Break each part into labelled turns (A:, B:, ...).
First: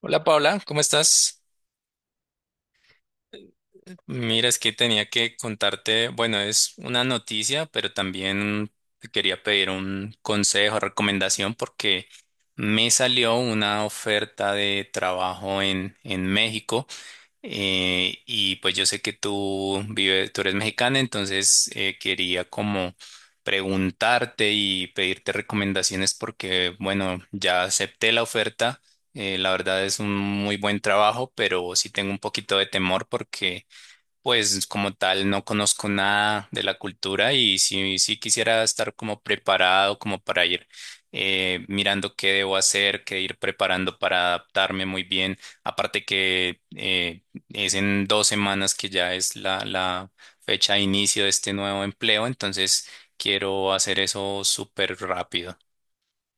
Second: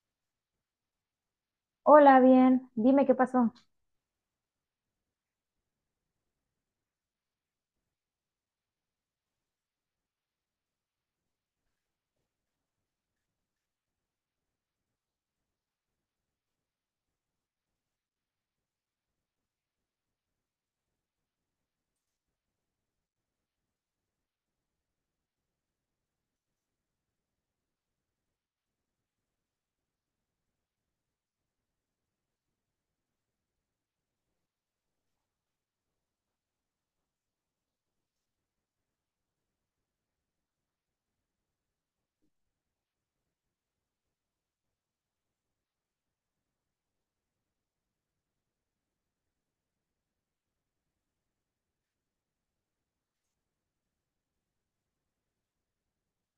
A: Hola, Paula, ¿cómo estás?
B: Hola, bien. Dime qué pasó.
A: Mira, es que tenía que contarte, bueno, es una noticia, pero también te quería pedir un consejo, recomendación, porque me salió una oferta de trabajo en México. Y pues yo sé que tú eres mexicana, entonces quería como preguntarte y pedirte recomendaciones porque, bueno, ya acepté la oferta. La verdad es un muy buen trabajo, pero sí tengo un poquito de temor porque pues como tal, no conozco nada de la cultura y sí, sí quisiera estar como preparado, como para ir mirando qué debo hacer, qué ir preparando para adaptarme muy bien. Aparte que es en dos semanas que ya es la fecha de inicio de este nuevo empleo, entonces quiero hacer eso súper rápido.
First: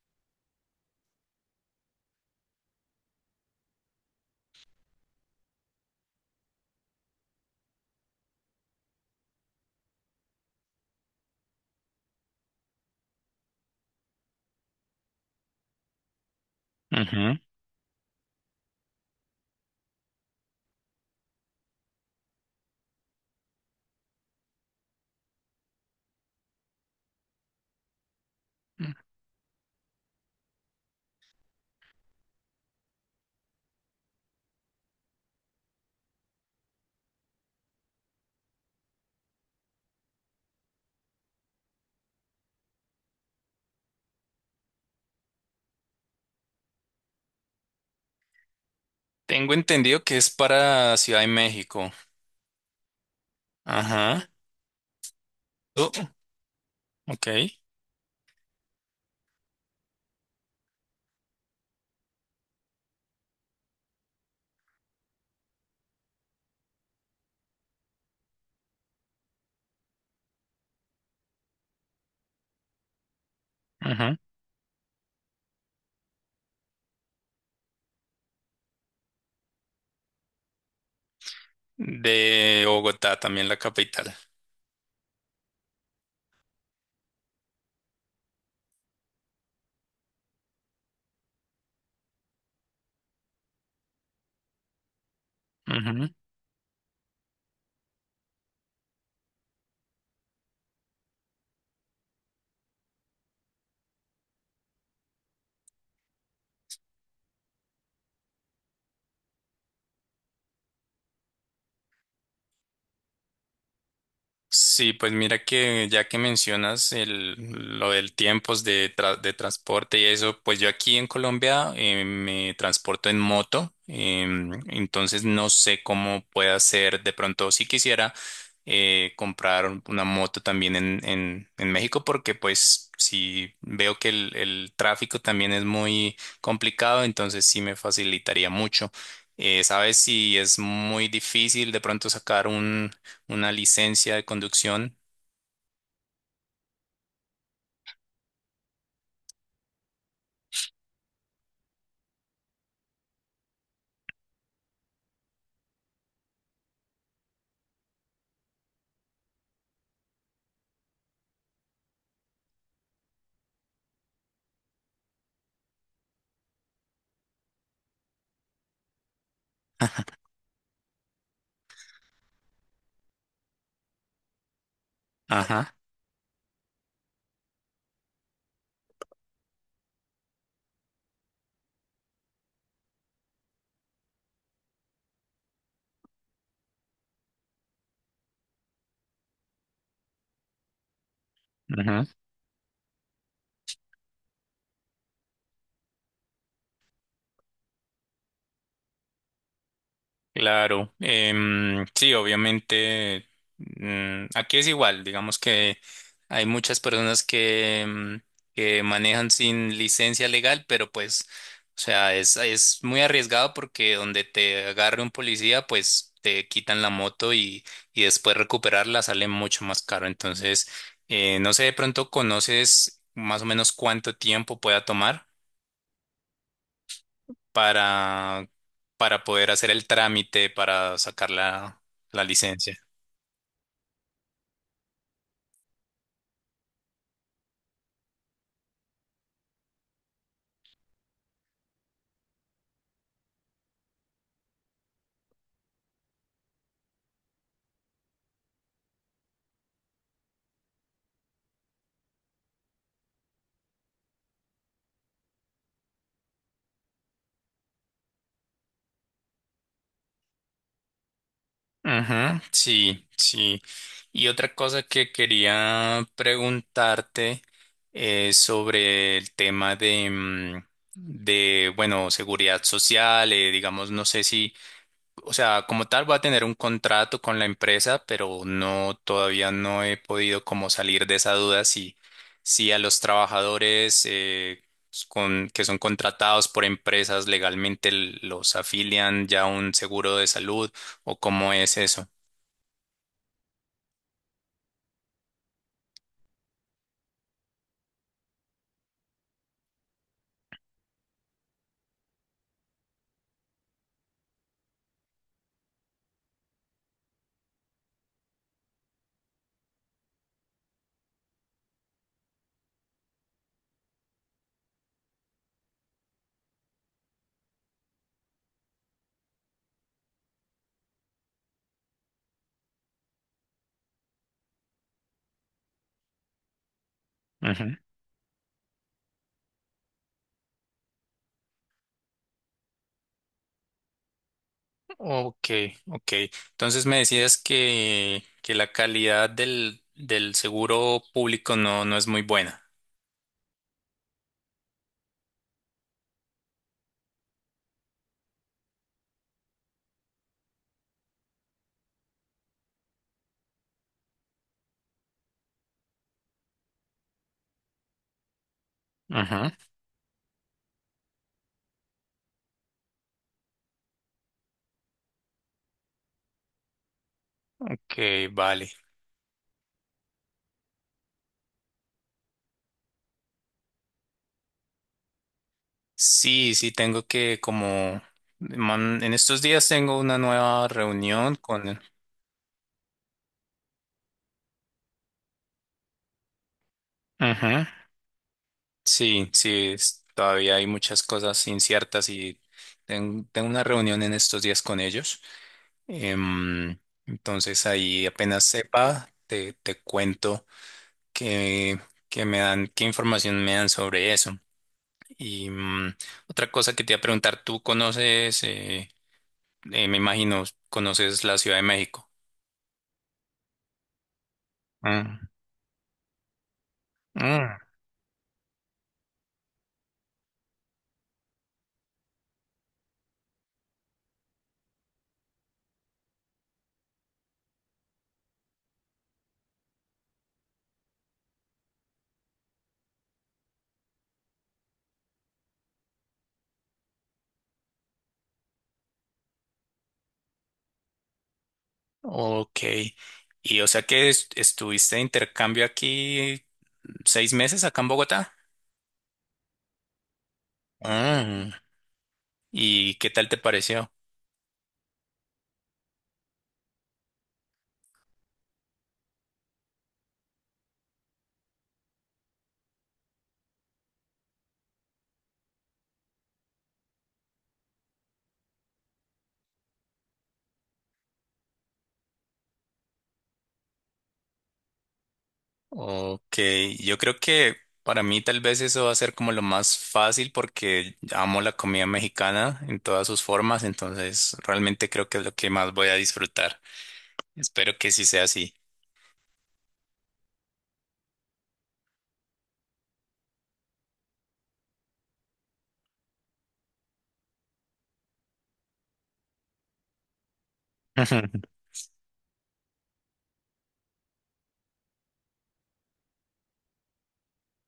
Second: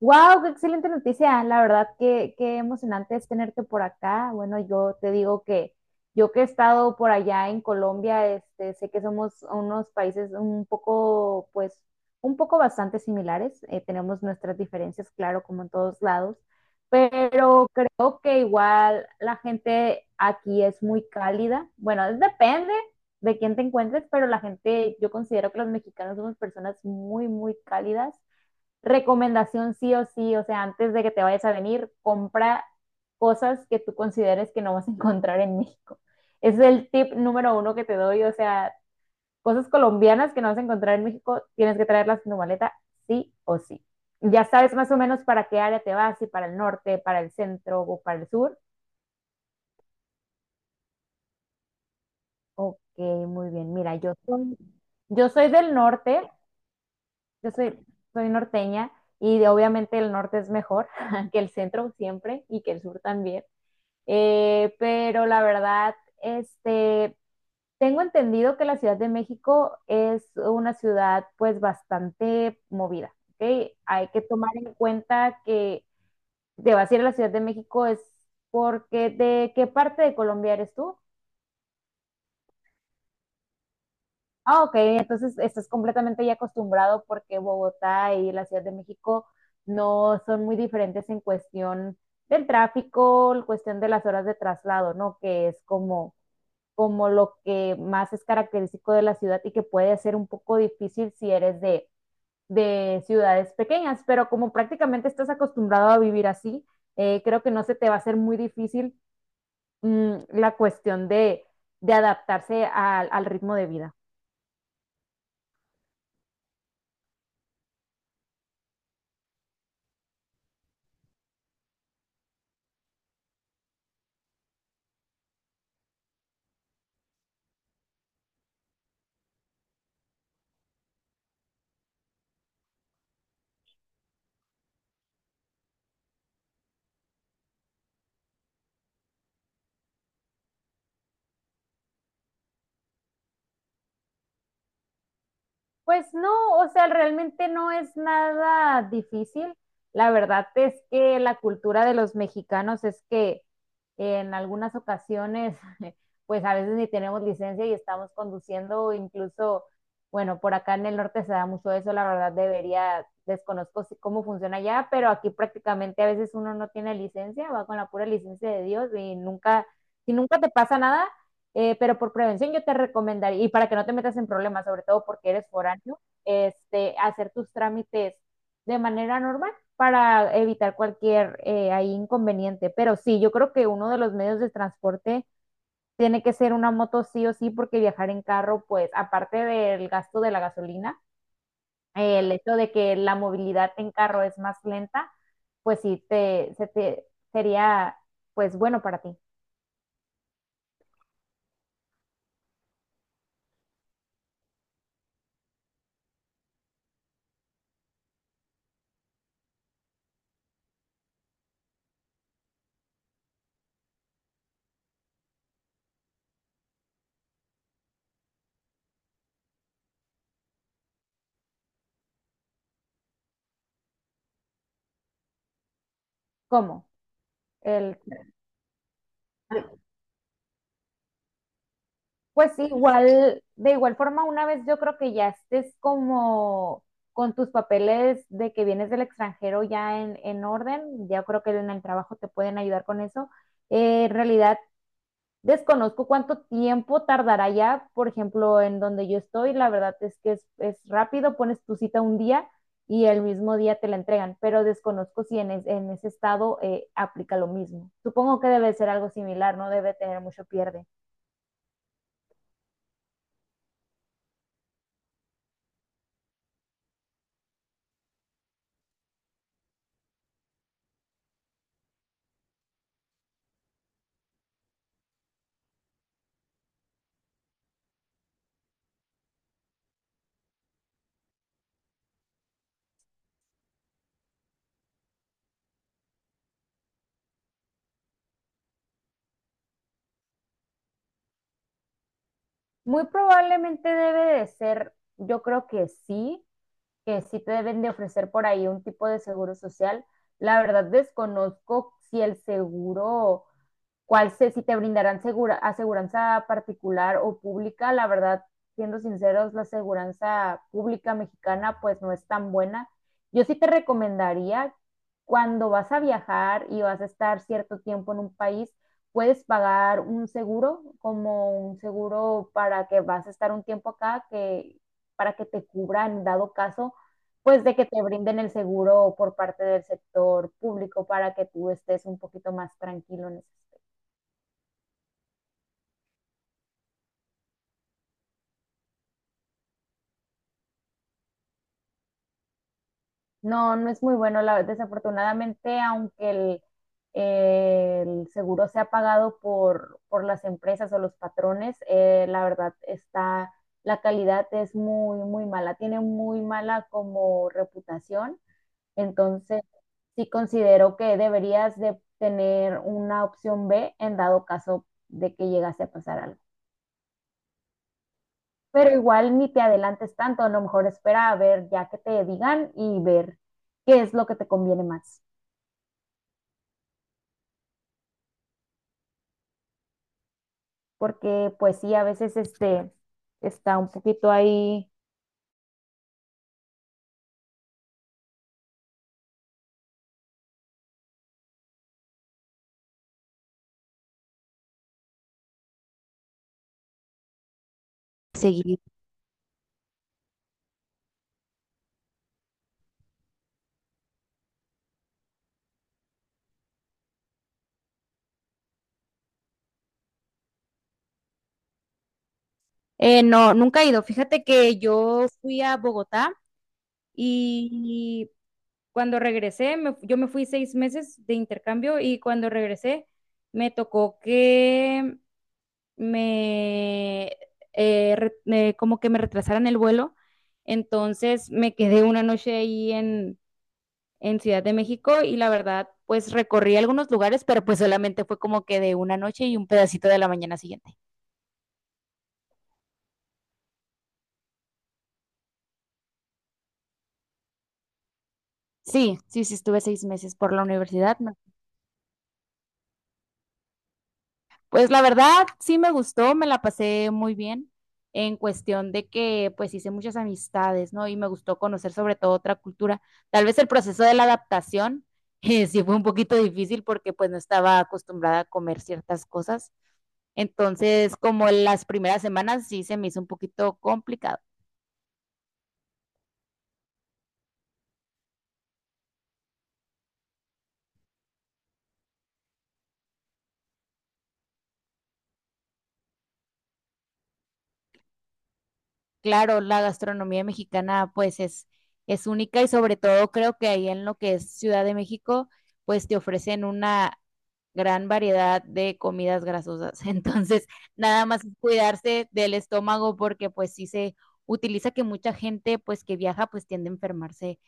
B: Wow, qué excelente noticia. La verdad que qué emocionante es tenerte por acá. Bueno, yo te digo que yo que he estado por allá en Colombia, este, sé que somos unos países un poco, pues, un poco bastante similares. Tenemos nuestras diferencias, claro, como en todos lados,
A: Ujú.
B: pero creo que igual la gente aquí es muy cálida. Bueno, depende de quién te encuentres, pero la gente, yo considero que los mexicanos somos personas muy, muy cálidas. Recomendación, sí o sí, o sea, antes de que te vayas a venir, compra cosas que tú consideres que no vas a encontrar en México. Ese es el tip número uno que te doy, o sea, cosas colombianas que no vas a encontrar en México, tienes que traerlas en tu maleta sí o sí. Ya sabes más o menos para qué área te vas, si para el norte, para el centro o para el sur.
A: Tengo entendido que es para Ciudad de México.
B: Ok, muy bien. Mira, yo
A: Ajá.
B: soy, yo soy del
A: Oh,
B: norte, yo
A: ok.
B: soy, soy norteña obviamente el norte es mejor que el centro siempre y que el sur también. Pero la verdad, este, tengo entendido que la Ciudad de México es una ciudad pues bastante movida, ¿ok? Hay
A: Ujú.
B: que tomar en cuenta que te vas a ir a la Ciudad de México es porque, ¿de qué parte de Colombia eres tú?
A: De Bogotá, también la capital.
B: Ah, ok, entonces estás completamente ya acostumbrado porque Bogotá y la Ciudad de México no son muy diferentes en cuestión del tráfico, en cuestión de las horas de traslado, ¿no? Que es
A: Ujú.
B: como lo que más es característico de la ciudad y que puede ser un poco difícil si eres de ciudades pequeñas, pero como prácticamente estás acostumbrado a vivir así, creo que no se te va a hacer muy difícil la cuestión de, adaptarse al, ritmo de vida.
A: Sí, pues mira que ya que mencionas lo del tiempos de, tra- de transporte y eso, pues yo aquí en Colombia me transporto en moto, entonces no sé cómo pueda ser de pronto si quisiera comprar una moto también en México, porque pues si veo que el tráfico también es muy complicado, entonces sí me facilitaría mucho. ¿Sabes si es muy difícil de pronto sacar una licencia de conducción?
B: Pues no, o sea, realmente no es nada difícil. La verdad es que la cultura de los mexicanos es que en algunas ocasiones, pues a veces ni tenemos licencia y estamos conduciendo, o incluso, bueno, por acá en el norte se da mucho eso. La verdad debería, desconozco cómo funciona allá, pero aquí prácticamente a veces uno no tiene licencia, va con la pura licencia de Dios y nunca, si nunca te pasa nada pero por prevención yo te recomendaría, y para que no te metas en problemas, sobre todo porque eres
A: Ajá,
B: foráneo, este, hacer tus trámites de manera normal para evitar cualquier ahí inconveniente. Pero sí, yo creo que uno de los medios de transporte tiene que ser una moto sí o sí, porque viajar en carro, pues aparte del gasto de la gasolina,
A: ajá.
B: el hecho de que la movilidad en carro es más lenta, pues sí, se te, sería pues bueno para ti.
A: Claro. Sí, obviamente, aquí es igual, digamos que hay muchas personas que que manejan sin licencia legal, pero pues, o sea, es muy arriesgado porque donde te agarre un policía, pues te quitan la moto y después recuperarla sale mucho más caro. Entonces, no sé, de pronto conoces más o menos cuánto tiempo pueda tomar
B: ¿Cómo? El
A: para, para poder hacer el trámite para sacar la
B: Pues sí,
A: licencia.
B: igual, de igual forma, una vez yo creo que ya estés como con tus papeles de que vienes del extranjero ya en orden, ya creo que en el trabajo te pueden ayudar con eso. En realidad, desconozco cuánto tiempo tardará ya, por ejemplo, en donde yo estoy, la verdad es que es rápido, pones tu cita un día y el mismo día te la entregan, pero desconozco si en, en ese estado aplica lo mismo. Supongo que debe ser algo similar, no debe tener mucho pierde.
A: Ujú, sí, sí. Y otra cosa que quería preguntarte es sobre el tema de, bueno, seguridad social, digamos, no sé si... O sea, como tal, voy a tener un contrato con la empresa, pero no, todavía no he podido como salir de esa duda si, si a los trabajadores que son contratados por empresas legalmente los afilian ya a un seguro de salud o cómo es eso.
B: Muy probablemente debe de ser, yo creo que sí te deben de ofrecer por ahí un tipo de seguro social. La verdad desconozco si el seguro cuál sé si te brindarán segura, aseguranza particular o pública. La verdad, siendo sinceros, la aseguranza pública mexicana pues no es tan buena. Yo sí te recomendaría cuando vas a viajar y vas a estar cierto tiempo en un país, puedes pagar un seguro, como un seguro para que vas a estar un tiempo acá, que para que te cubra en dado caso, pues
A: Ujú.
B: de que te brinden el seguro por parte del sector público para que tú estés un poquito más tranquilo en ese aspecto.
A: Ok, ok. Entonces me decías que la calidad del seguro público no, no es muy buena.
B: No, no es muy bueno. La, desafortunadamente, aunque el seguro sea pagado por las empresas o los patrones, la verdad está, la calidad es muy, muy mala. Tiene muy mala como reputación.
A: Ujú.
B: Entonces, sí considero que deberías de tener una opción B en dado caso de que llegase a pasar algo.
A: Ok, vale.
B: Pero igual ni te adelantes tanto, a lo mejor espera a ver ya que te digan y ver qué es lo que te conviene más.
A: Sí, sí, tengo que como en estos días tengo una nueva reunión
B: Porque
A: con
B: pues
A: el...
B: sí, a veces este está un poquito ahí
A: Ujú. Sí, sí, todavía hay muchas cosas inciertas y tengo una reunión en estos días con ellos. Em, entonces ahí apenas
B: seguido.
A: sepa, te cuento qué, qué me dan, qué información me dan sobre eso. Y otra cosa que te iba a preguntar, ¿tú conoces, me imagino, conoces la Ciudad de México?
B: No, nunca he ido. Fíjate que
A: Mm.
B: yo fui a Bogotá
A: Mm.
B: y cuando regresé, yo me fui seis meses de intercambio y cuando regresé me tocó que me, como que me retrasaran el vuelo. Entonces me quedé una noche ahí en, Ciudad de México y la verdad, pues recorrí algunos lugares, pero pues solamente fue como que de una noche y un pedacito de la mañana siguiente.
A: Ok. Y o sea que estuviste de intercambio aquí seis meses acá en Bogotá.
B: Sí, sí, sí, estuve seis meses por la universidad, ¿no?
A: Ah, ¿y qué tal te pareció?
B: Pues la verdad, sí me gustó, me la pasé muy bien en cuestión de que pues hice muchas amistades, ¿no? Y me gustó conocer sobre todo otra cultura. Tal vez el proceso de la adaptación sí fue un poquito difícil porque pues no estaba acostumbrada a comer ciertas cosas. Entonces, como las primeras semanas sí se me hizo un poquito complicado.
A: Ok, yo creo que para mí tal vez eso va a ser como lo más fácil porque amo la comida mexicana en todas sus formas, entonces realmente creo que es lo que más voy a disfrutar. Espero que sí sea así.
B: Claro, la gastronomía mexicana pues es única y sobre todo creo que ahí en lo que es Ciudad de México pues te ofrecen una gran variedad de comidas grasosas. Entonces, nada más es cuidarse del estómago porque pues sí se utiliza que mucha gente pues que viaja pues tiende a enfermarse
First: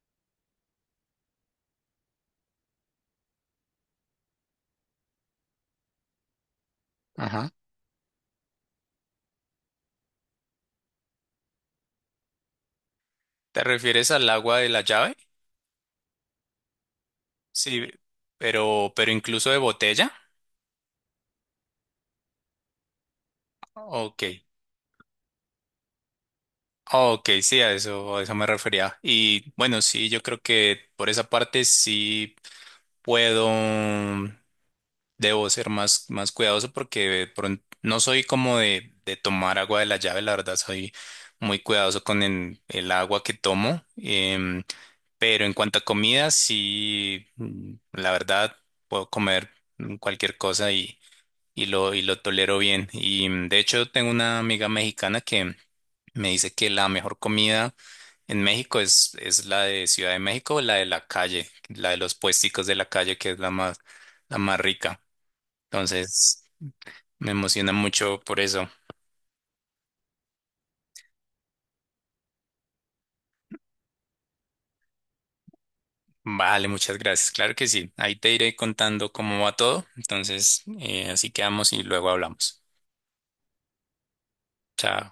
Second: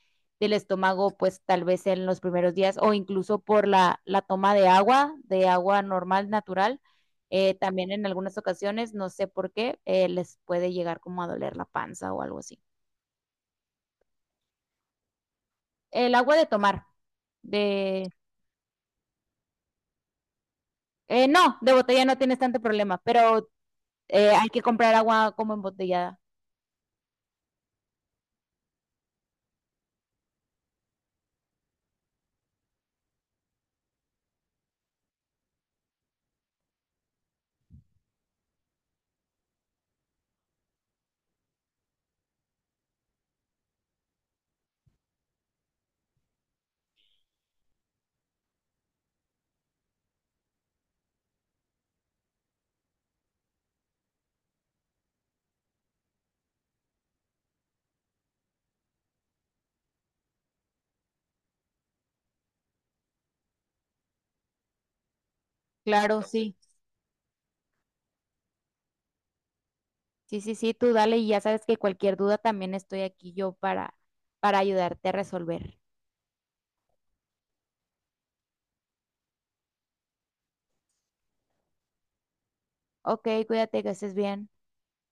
B: del estómago pues tal vez en los primeros días o incluso por la, toma de agua normal, natural
A: Ajá.
B: también en algunas ocasiones, no sé por qué, les puede llegar como a doler la panza o algo así.
A: ¿Te refieres al agua de la llave?
B: El agua de tomar,
A: Sí,
B: de...
A: pero incluso de botella.
B: no, de botella no tienes tanto problema, pero
A: Ok.
B: hay que comprar agua como embotellada.
A: Oh, ok, sí, a eso me refería. Y bueno, sí, yo creo que por esa parte sí puedo, debo ser más, más cuidadoso porque no soy como de tomar agua de la llave, la verdad soy muy cuidadoso con el agua que tomo. em, pero en cuanto a comida, sí, la verdad puedo comer cualquier cosa y y lo tolero bien. Y de hecho tengo una amiga mexicana que me dice que la mejor comida en México es la de Ciudad de México, la de la calle, la de los puesticos de la calle, que es la más rica.
B: Claro,
A: Entonces,
B: sí.
A: me emociona mucho por eso.
B: Sí, sí, sí, tú dale y ya sabes que cualquier duda también estoy aquí yo para, ayudarte a resolver.
A: Vale, muchas gracias. Claro que sí. Ahí te iré contando cómo va todo. Entonces, así quedamos y luego hablamos.
B: Ok, cuídate, que estés bien.
A: Chao.